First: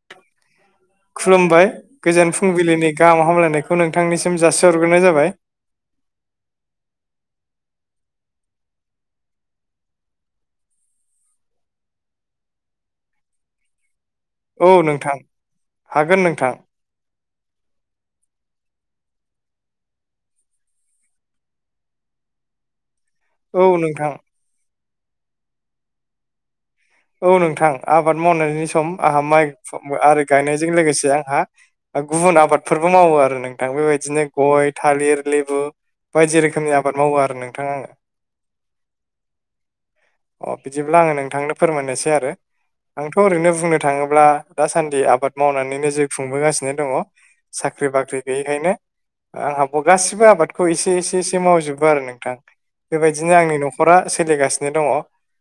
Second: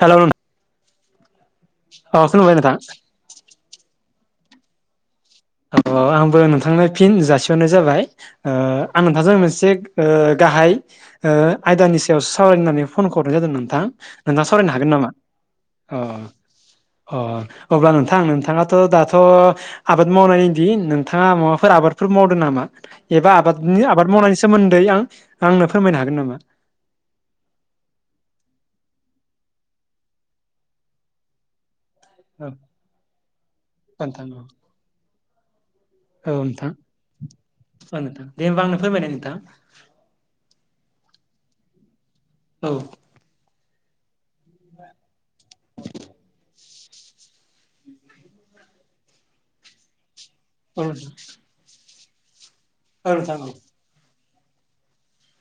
Hello खुलुमबाय अ गोजोन खुलुमबाय नोंथां फुंबिलिनि गाहाम हामलायनाय खौ नोंथांनिसिम जासिहरग्रोनाय जाबाय। औ औ आंबो नोंथांनो फिन जासिहरनाय जाबाय। ओ आं नोंथांजों मोनसे ओ गाहाय ओ आयदानि सायाव सावरायनो होननानै फन हरनाय जादों नोंथां। नोंथां औ सावरायनो हागोन नामा नोंथां अ। हागोन नोंथां अ अब्ला नोंथां नोंथाङाथ' दाथ' आ बाद मावनायनि दिन नोंथाङा माबाफोर आबादफोर मावदों नामा एबा औ आबादनि आबाद नोंथां मावनायनि सि सोमोन्दै आं आंनो फोरमायनो हागोन नामा? औ नोंथां आबाद मावनायनि सम आंहा माइ आरो गायनायजों लोगोसे आंहा गुबुन औ आबादफोरबो मावो आरो नोंथां बेबायदिनो गय थालिर लेबु औ बायदि नोंथां रोखोमनि आबाद मावो आरो नोंथां आङो औ नोंथां दे होमबा आंनो फोरमायनाय नोंथां अ बिदिब्ला आङो नोंथांनो फोरमायनोसै आरो। औ आंथ' ओरैनो बुंनो थाङोब्ला दासान्दि आबाद मावनानैनो जिउ खुंबोगासिनो दङ। साख्रि बाख्रि गैयैखायनो आंहाबो गासिबो आबाद खौ औ इसे नोंथां इसे एसे मावजोबो आरो नोंथां औ बेबायदिनो नोंथां औ आंनि नखरा सोलिगासिनो दङ। ओ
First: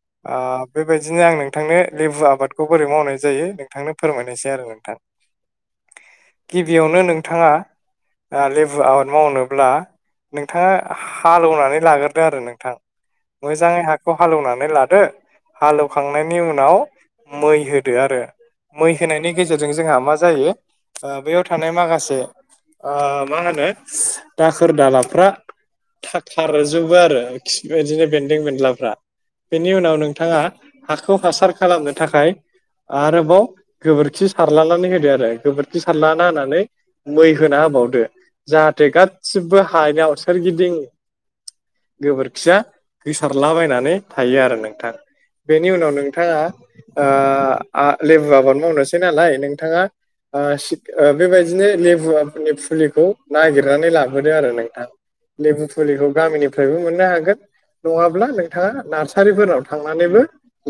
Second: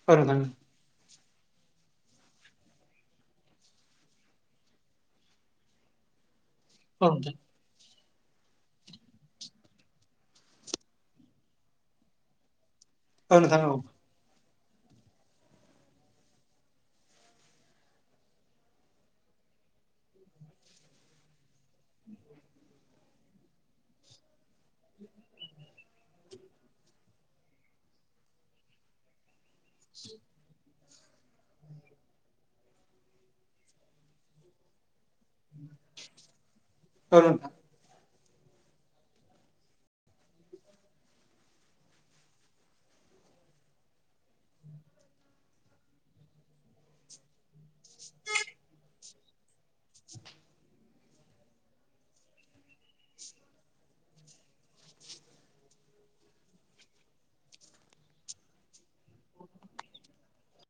औ नोंथां बेबायदिनो आं नोंथांनो लेबु आबादखौ बोरै मावनाय जायो नोंथांनो फोरमायनोसै आरो नोंथां। [inaudible] गिबियावनो औ नोंथाङा ओ लेबु आबाद मावनोब्ला नोंथाङा हाल एवनानै लाग्रोदो आरो नोंथां। औ नोंथां औ मोजाङै हाखौ हाल एवनानै लादो हाल एवखांनायनि उनाव मै होदो आरो मै होनायनि गेजेरजों जोंहा मा जायो ओ बैयाव थानाय माखासे ओ मा होनो दाखोर दालाफ्रा थाखार जोबो आरो खि बिदिनो बेन्दों बेनलाफ्रा बेनि उनाव नों थाङा हाखौ हासार खालामनो थाखाय आरोबाव गोबोरखि सारलानानै होदो आरो गोबोरखि सारलाना होनानै मै नोंथां होना होबावदो जाहाथे गासिबो हानियाव सोरगिदिं गोबोरखिया गोसारलाबायनानै थायो आरो नोंथां बेनि उनाव नोंथाङा ओ आ लेबु आबाद मावनोसै नालाय नों थाङा ओ सि ओ बेबायदिनो लेबु आबादनि फुलिखौ नागिरनानै लाबोदों आरो नोंथां। लेबु फुलिखौ गामिनिफ्रायबो मोननो हागोन नङाब्ला नोंथाङा नार्सारिफोराव थांनानैबो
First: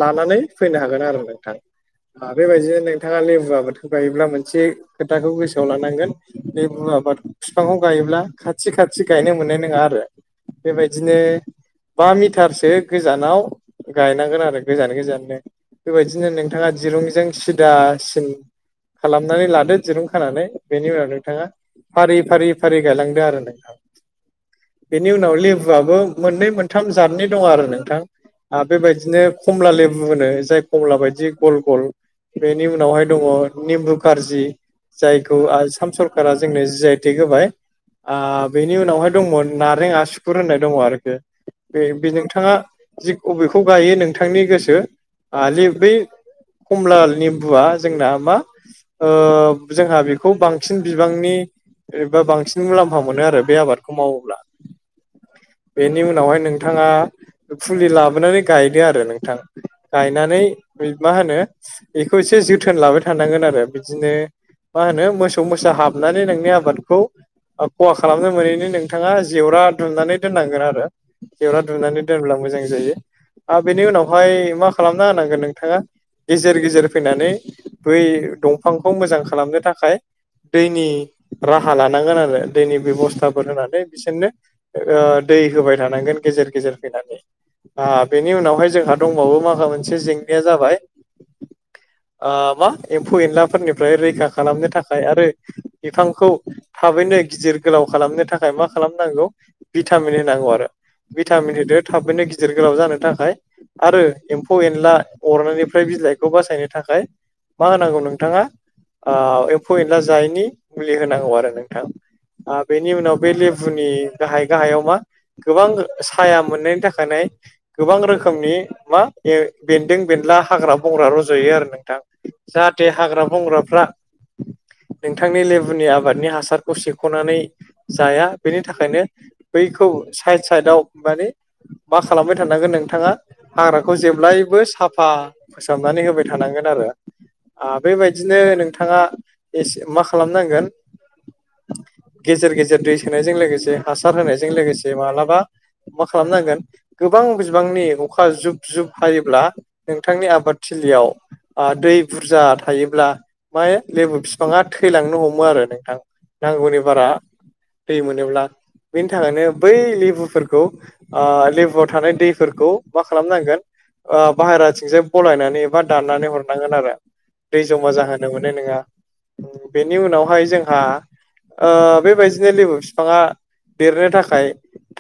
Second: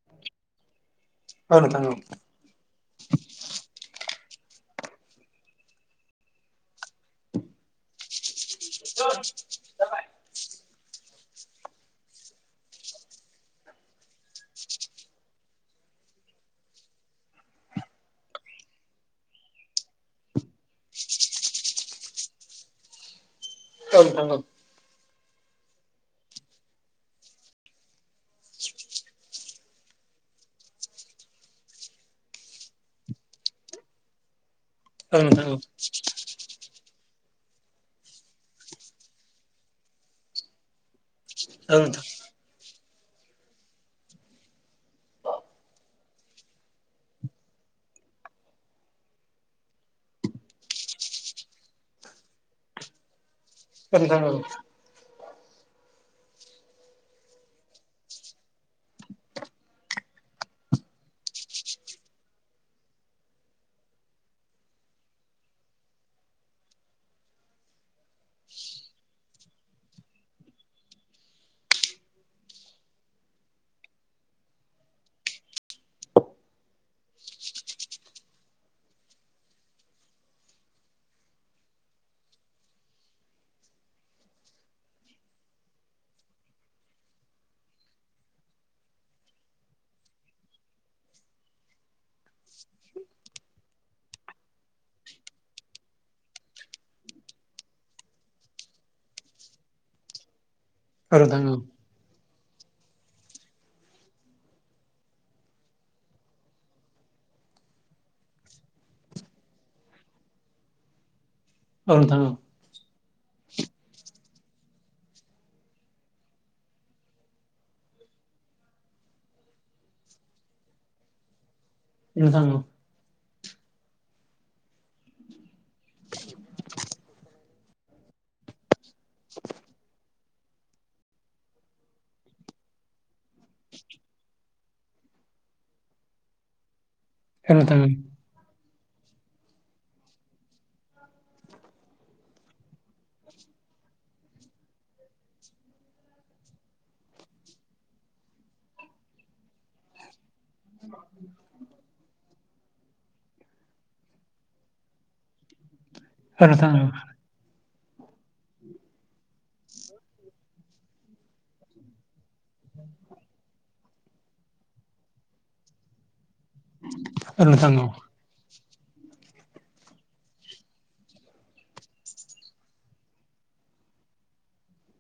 लानानै फैनो हागोन आरो नों औ नोंथां औ ओ बेबायदिनो नोंथाङा लेबु आबादखौ गायोब्ला मोनसे खोथाखौ गोसोआव लानांगोन लेबु आबाद फिफांखौ गायोब्ला खाथि खाथि गायनो मोननाय नोङा आरो बेबायदिनो बा मिटारसो गोजानाव गायनांगोन आरो गोजान गोजाननो बेबायदिनो नोंथाङा दिरुंजों सिदा सिन खालामनानै लादो दिरुं खानानै बेनि उनाव नोंथाङा फारि फारि फारि गायलांदो आरो नों औ नोंथां औ बेनि उनाव लेबुआबो मोननै मोनथाम जादनि दं आरो नोंथां ओ बेबायदिनो खमला लेबु होनो जाय खमला बायदि गल गल बेनि उनावहाय दङ निमबु कारजि औ जायखौ नोंथां औ आसाम सर खारा जोंनो जि आइ टेग होबाय ओ बेनि उनावहाय दंमोन नारें आसुखुर होननाय दङ आरोखि औ बे नोंथां बे नोंथाङा जि अबेखौ गायो नोंथांनि गोसो ओ लेब बै कमला निमबुआ जोंना मा ओ जोंहा बेखौ बांसिन बिबांनि एबा बांसिन मुलाम्फा मोनो आरो बे आबादखौ औ नोंथां औ मावोब्ला बेनि उनावहाय नोंथाङा फुलि लाबोनानै गायदो आरो नोंथां गायनानै मा होनो बेखौ एसे जोथोन लाबाय थानांगोन आरो बिदिनो मा होनो मोसौ मोसा हाबनानै नोंनि आबादखौ ओ खहा खालामनो मोनैनि नोंथाङा जेवरा दुमनानै दोननांगोन आरो जेवरा दुमनानै दोनब्ला मोजां जायो। आरो बेनि उनावहाय मा खालामना होनांगोन नोंथाङा गेजेर गेजेर फैनानै बै दंफांखौ मोजां खालामनो थाखाय दैनि राहा लानांगोन आरो दैनि बेबस्थाफोर होनानै बिसोरनो ओ दै होबाय थानांगोन गेजेर गेजेर फैनानै ओ बेनि उनावहाय जोंहा दंबावो माखा मोनसे जेंनाया जाबाय ओ मा एम्फौ एनलाफोरनिफ्राय रैखा खालामनो थाखाय आरो बिफांखौ थाबैनो गिदिर गोलाव खालामनो थाखाय मा खालामनांगौ भिटामिन होनांगौ आरो औ नोंथां औ भिटामिन होदो थाबैनो गिदिर गोलाव जानो थाखाय आरो एम्फौ एनला अरनायनिफ्राय बिलाइखौ बासायनो थाखाय मा होनांगौ नोंथाङा ओ एम्फौ एनला जायैनि मुलि होनांगौ आरो नों थां औ नोंथां औ ओ बेनि उनाव बे लेबुनि गाहाय गाहायाव मा गोबां साया मोननायनि थाखानाय गोबां रोखोमनि मा ए बेन्दों बेनला हाग्रा बंग्रा रज'यो आरो नों थां नोंथां औ जाहाथे हाग्रा बंग्राफ्रा नोंथांनि लेबुनि आबादनि हासारखौ सेख'नानै जाया बेनि थाखायनो बैखौ साइद साइदआव माने मा खालामबाय थानांगोन नोंथाङा हाग्राखौ जेब्लायबो साफा फोसाबनानै होबाय थानांगोन आरो औ नोंथां औ बेबाय दिनो नोंथाङा एसे मा खालामनांगोन गेजेर गेजेर दै सोनायजों लोगोसे हासार होनायजों लोगोसे माब्लाबा मा खालामनांगोन गोबां बिबांनि अखा जुब जुब हायोब्ला नोंथांनि आब फादथिलियाव दै बुरजा थायोब्ला ओमफाय लेबु बिफाङा थैलांनो हमो आरो नोंथां औ नोंथां औ नांगौनि बारा दै मोनोब्ला बिनि थाखायनो बै लेबुफोरखौ आ लेबुआव थानाय दैफोरखौ मा खालामनांगोन बाहेराथिंजाय बलायनानै एबा दाननानै हरनांगोन आरो औ दै नोंथां औ जमा जाहोन नंगौना नङा बेनि उनावहाय जोंहा बेबायदिनो लेबु बिफाङा देरनो थाखाय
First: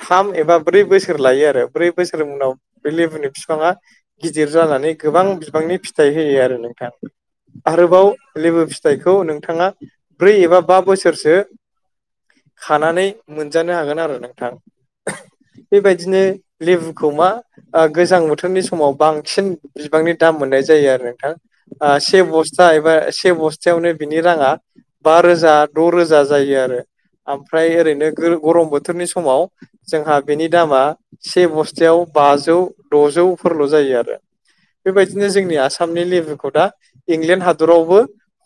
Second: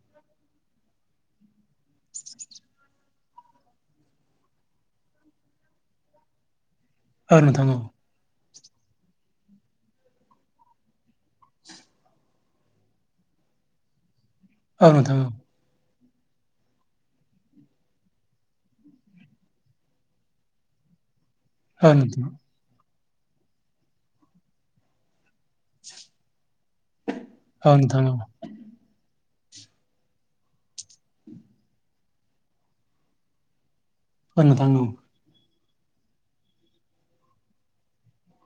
थाम एबा ब्रै बोसोर लायो आरो ब्रै बोसोरनि उनाव बे लेबुनि बिफाङा गिदिर जानानै गोबां बिबांनि फिथाइ होयो आरो नोंथां औ नोंथां औ नोंथां औ नोंथां औ नोंथां औ नोंथां औ आरोबाव लेबु फिथाइखौ नोंथाङा ब्रै एबा बा बोसोरसो खानानै मोनजानो हागोन आरो नोंथां औ नोंथां औ बेबायदिनो लेबुखौ मा ओ गोजां बोथोरनि समाव बांसिन बिबांनि दाम मोननाय जायो आरो नोंथां से औ बस्था एबा से बस्थायावनो बिनि राङा बा रोजा द' रोजा जायो आरो ओमफ्राय नोंथां ओरैनो गरम बोथोरनि समाव जोंहा बेनि दामा से बस्थायाव बाजौ द'जौफोरल' जायो आरो औ नोंथां औ बिदिनो जोंनि आसामनि लेबुखौ दा इंलेण्ड हादरावबो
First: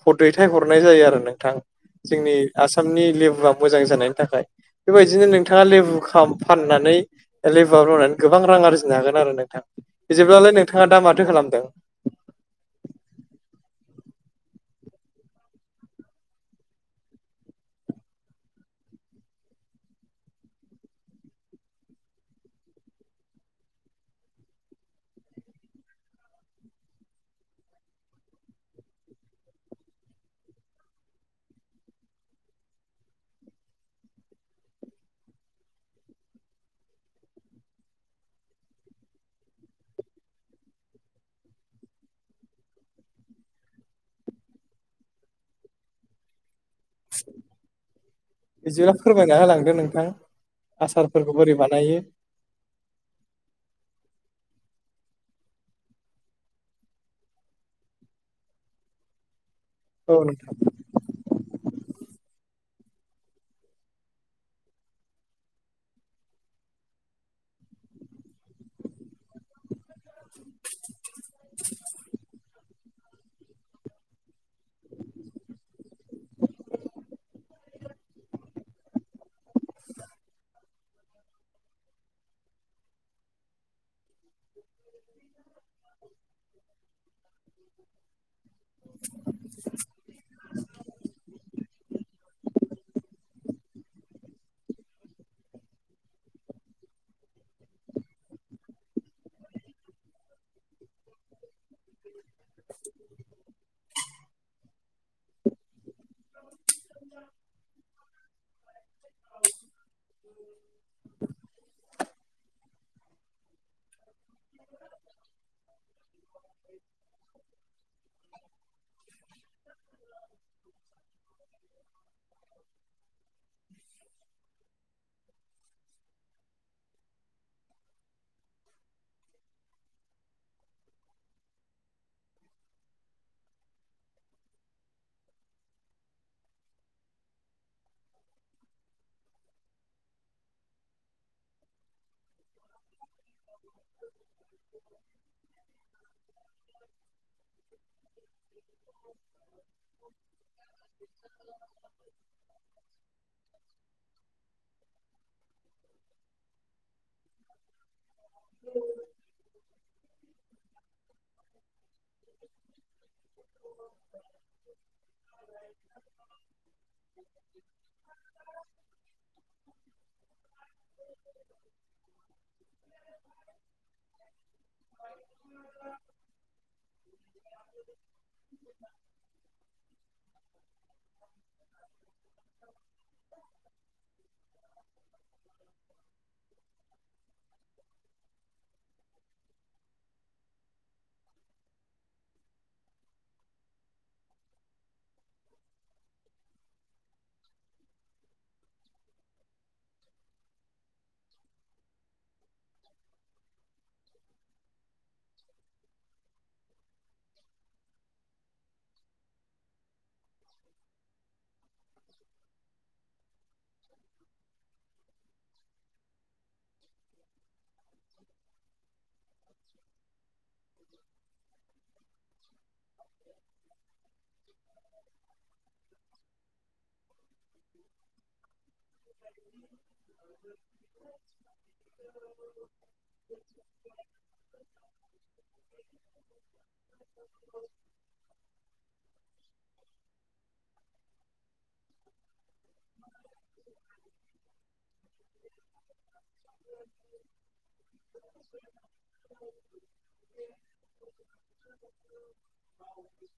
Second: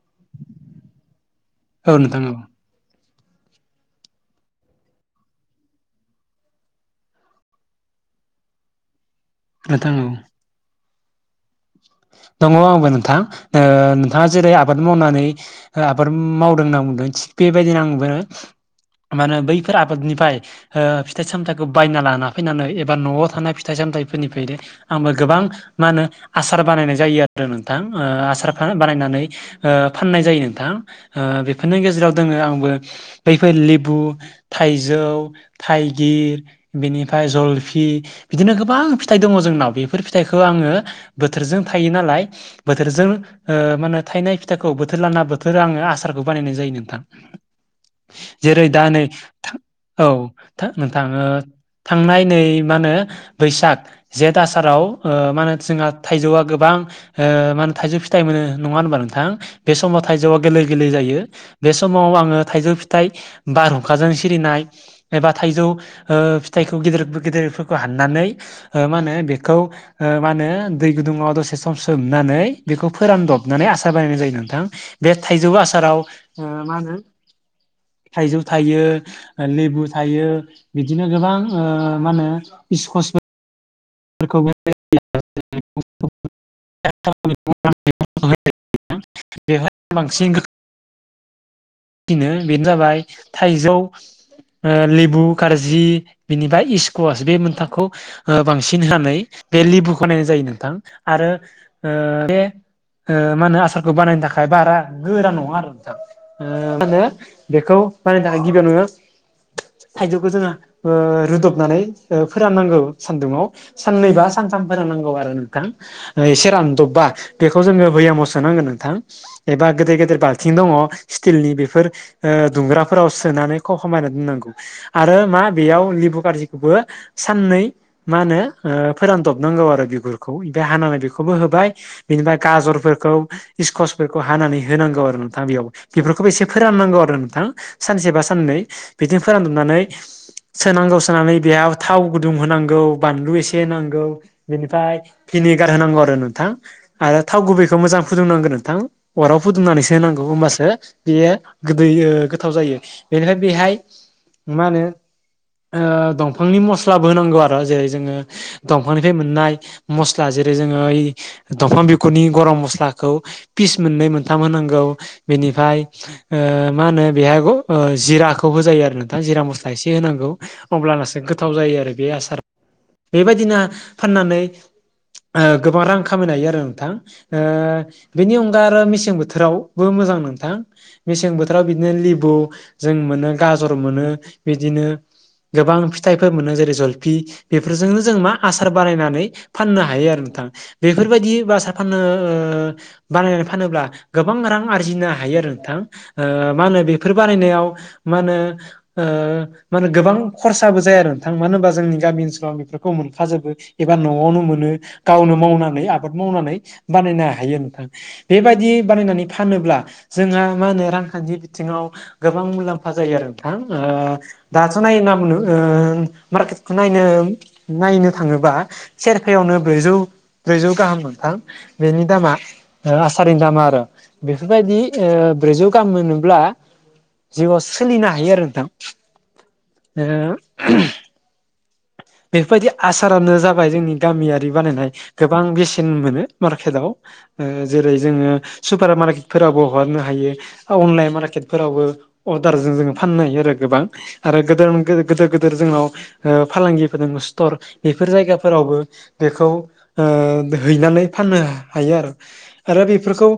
ह दैथाय हरनाय जायो आरो नोंथां औ जोंनि नोंथां आसामनि लेबुआ मोजां जानायनि थाखाय बेबायदिनो नोंथाङा लेबु खा फाननानै लेबुआव मा होनो गोबां रां आरजिनो हागोन आरो नों थां औ बिदिब्लालाय नोंथाङा दा माथो खालामदों? दङ आंबो नोंथा नोंथाङा जेरै आबाद मावनानै आबाद मावदों होनना बुंदों थिग बेबायदिनो आंबो मा होनो बैफोर आबादनिफ्राय ओ फिथाइ सामथाइखौ बायना लाना फैनानै एबा न'आव थानाय फिथाइ सामथाइफोरनिफायनो आंबो गोबां मा होनो आसार बानायनाय जायो आरो नोंथां आसार बानायनानै फाननाय जायो नोंथां बेफोरनि गेजेराव दोङो आंबो बैफोर लेबु थाइजौ थाइगिर बेनिफ्राय जलफि बिदिनो गोबां फिथाइ दङ जोंनाव बेफोर फिथाइखौ आङो बोथोरजों थायो नालाय। बोथोरजों मा होनो थायनाय फिथाइखौ बोथोर लाना बोथोर आङो आसारखौ बानायनाय जायो नों थां जेरै दा बिदिब्ला नै फोरमायना होलांदो नोंथां औ नोंथां आसारफोरखौ ओ बोरै बानायो थांनाय नै मा होनो बैसाग जेठ आसाराव ओ मा होनो जोंहा थाइजौआ गोबां मा होनो थाइजौ फिथाइ मोनो नङा होनबा नोंथां? बे समाव औ थाइजौआ नोंथां गोरलै गोरलै जायो। बे समाव आङो थाइजौ फिथाइ बारहुंखाजों सिरिनाय एबा थाइजौ ओ फिथाइखौ गिदिर गिदिरफोरखौ हाननानै ओ मा होनो बेखौ ओ मा होनो? दै गुदुङाव दसे सम सोमनानै बेखौ फोरानदबनानै आसार बानायनाय जायो नोंथां। बे थाइजौ आसाराव मा होनो थाइजौ थायो। लेबु थायो बिदिनो गोबां ओ मा होनो इसकस फोरखौ [unintelligible] फिनो बेनो जाबाय थाइजौ ओ लेबु गारजि बिनिबा इस्कुवास बे मोनथाखौ बांसिन होनानै बे लिबुखौ नायनाय जायो नोंथां आरो ओ बे ओ मा होनो आसारखौ बानायनो थाखाय बारा गोरा नङा आरो नोंथां। मा होनो बेखौ मान दा गिबियाव नोङो थायजौखौ जोङो ओ रुदबनानै फोराननांगौ सानदुंङाव। साननैबा सानथाम फोरोंनांगौ आरो नोंथां एसे रानदबबा बेखौ जोङो बैयामाव सो सांगोन नोंथां एबा गेदेर गेदेर बालथिं दङ। स्टिलनि बेफोर ओ दुंग्राफोराव सोनानैखौ हमायना दोन्नांगौ। आरो मा बेयाव लिबु गारजिखौबो साननै मा होनो फोरानदबनांगौ आरो बिगुरखौ ओमफ्राय हानानानै बेखौबो होबाय। बिनिफ्राय गाजरफोरखौ इकसफोरखौ हानानै होनांगौ आरो नोंथां बेयाव। बेफोरखौबो एसे फोराननांगौ आरो नोंथां सानसे बा साननै बिदिनो फोरानजोबनानै सोनांगौ सोनानै बेहाव थाव गुदुं होनांगौ। बानलु एसे नांगौ बेनिफ्राय भिनेगार होनांगौ आरो नोंथां। आरो थाव गुबैखौ मोजां फुदुंनांगौ नोंथां अराव फुदुंनानैसो होनांगौ होनोमबासो बेयो गोदै गोथाव जायो बेनिफ्राय बेहाय मा होनो? दंफांनि मस्लाबो होनांगौ आरो जेरै जोङो दंफांनिफ्राय मोननाय मस्ला जेरै जोङो ओइ दंफां बिखुनि गरम मस्लाखौ फिस मोननै मोनथाम होनांगौ बेनि मा होनो बेहाय जिराखौ होजायो आरो नोंथां जिरा मस्ला एसे होनांगौ। अब्लानासो गोथाव जायो आरो बे आसारा। बेबायदिनो फाननानै ओ गोबां रां खामायनो हायो आरो नोंथां ओ बेनि अनगा आरो मेसें बोथोर बोथोरावबो मोजां नङो थां मेसें बोथोराव बिदिनो लिबु जों मोनो गाजर मोनो बिदिनो गोबां फिथाइफोर मोनो जेरै जलफि बेफोरजोंनो जों मा आसार बानायनानै फाननो हायो आरो नोंथाङा बेफोरबायदि भासा फाननो ओ बानायनानै फानोब्ला गोबां रां आरजिनो हायो आरो नोंथां ओ मा होनो बेफोर बारानायनायाव मा होनो ओ मान होन गोबां खरसाबो जाया आरो नोंथां मानो होनबा जोंनि गामि ओनसोलावं बेफोरखौ मोनखाजोबो। एबा न'आवनो मोनो गावनो मावनानै आबाद मावनानै बानायनो हायो नोंथां। बेबायदि बानायनानै फानोब्ला जोंहा मा होनो रांखान्थि बिथिङाव गोबां मुलाम्फा जायो आरो नोंथां। दाथ नाय नायोब्ला बुङोब्ला मार्केटखौ नायनो नायनो थाङोबा सेरफयावनो ब्रैजौ ब्रैजौ गाहाम मोनथां बेनि दामा आ आसारनि दामा आरो बेफोरबायदि ब्रैजौ गाहाम मोनोब्ला जिउआव सोलिनो हायो आरो नोंथां [inaudible] बेफोरबायदि आसारानो जाबाय जोंनि गामियारि बानायनाय गोबां बेसे सिन मोनो मार्केटाव जेरै जोङो सुपार मार्केटफोरावबो हरनो हायो अनलाइन मार्केटफोरावबो अर्दारजों जो फाननो हायो आरो गोबां आरो गोद गदोर गिदेर जोंनाव फालांगि [unintelligible] बेफोर जायगाफोरावबो बेखौ हैनानै फाननो हायोआरो आरो बेफोरखौ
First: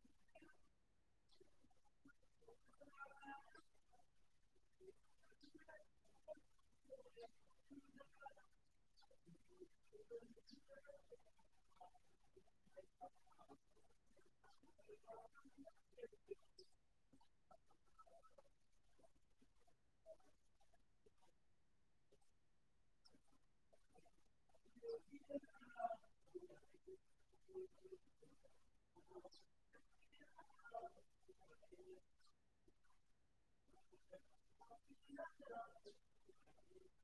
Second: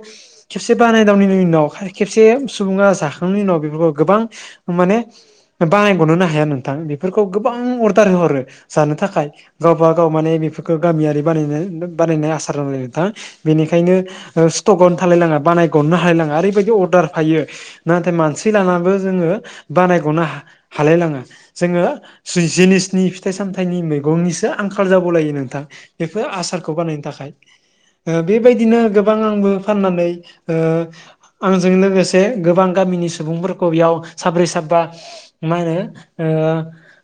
खेबसे बानायदावनायनि उनाव खेबसे सुबुङा जाखांनायनि उनाव बेफोरखौ गोबां माने बानायगनोनो हाया नोंथां बेफोरखौ गोबां अर्दार होहरो जानो थाखाय गावब गाव माने बेफोरखौ गामियारि बानाय बानायनाय आसार [unintelligible] नोंथां बेनिखायनो स्टकआवनो थालायलाङा बानायगनो हालायलाङा ओरैबायदि अर्डार फायो नाथाय मानसि लानाबो जोङो बानायगनो हा हालायलाङा जोङो जिनिसनि फिथाइ सामथाइनि मैगंनिसो आंखाल जाबावलायो नोंथां बेफोर आसारखौ बानायनो थाखाय बेबायदिनो गोबां आंबो फाननानै आंजों लोगोसे गोबां गामिनि सुबुंफोरखौ बेयाव साब्रै साबा मा होनो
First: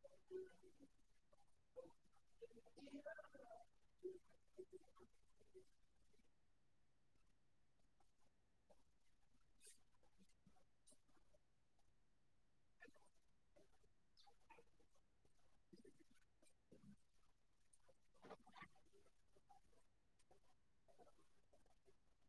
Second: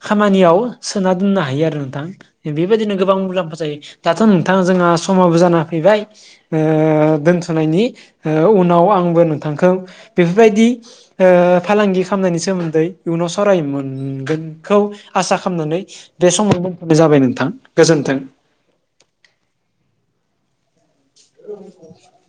खामानियाव सोना दोननो हायो आरो नोंथां बेबायदिनो गोबां मुलाम्फा जायो दाथ नोंथाङा जोंहा समाबो जाना फैबाय दोनथनायनि उनाव आंबो नोंथांखौ बेफोरबायदि फालांगि खालामनायनि सोमोन्दै इयुनाव सावरायनो मोनगोनखौ आसा खालामनानै बे समाव दथ'नाय जाबाय नोंथां गोजोन्थों औ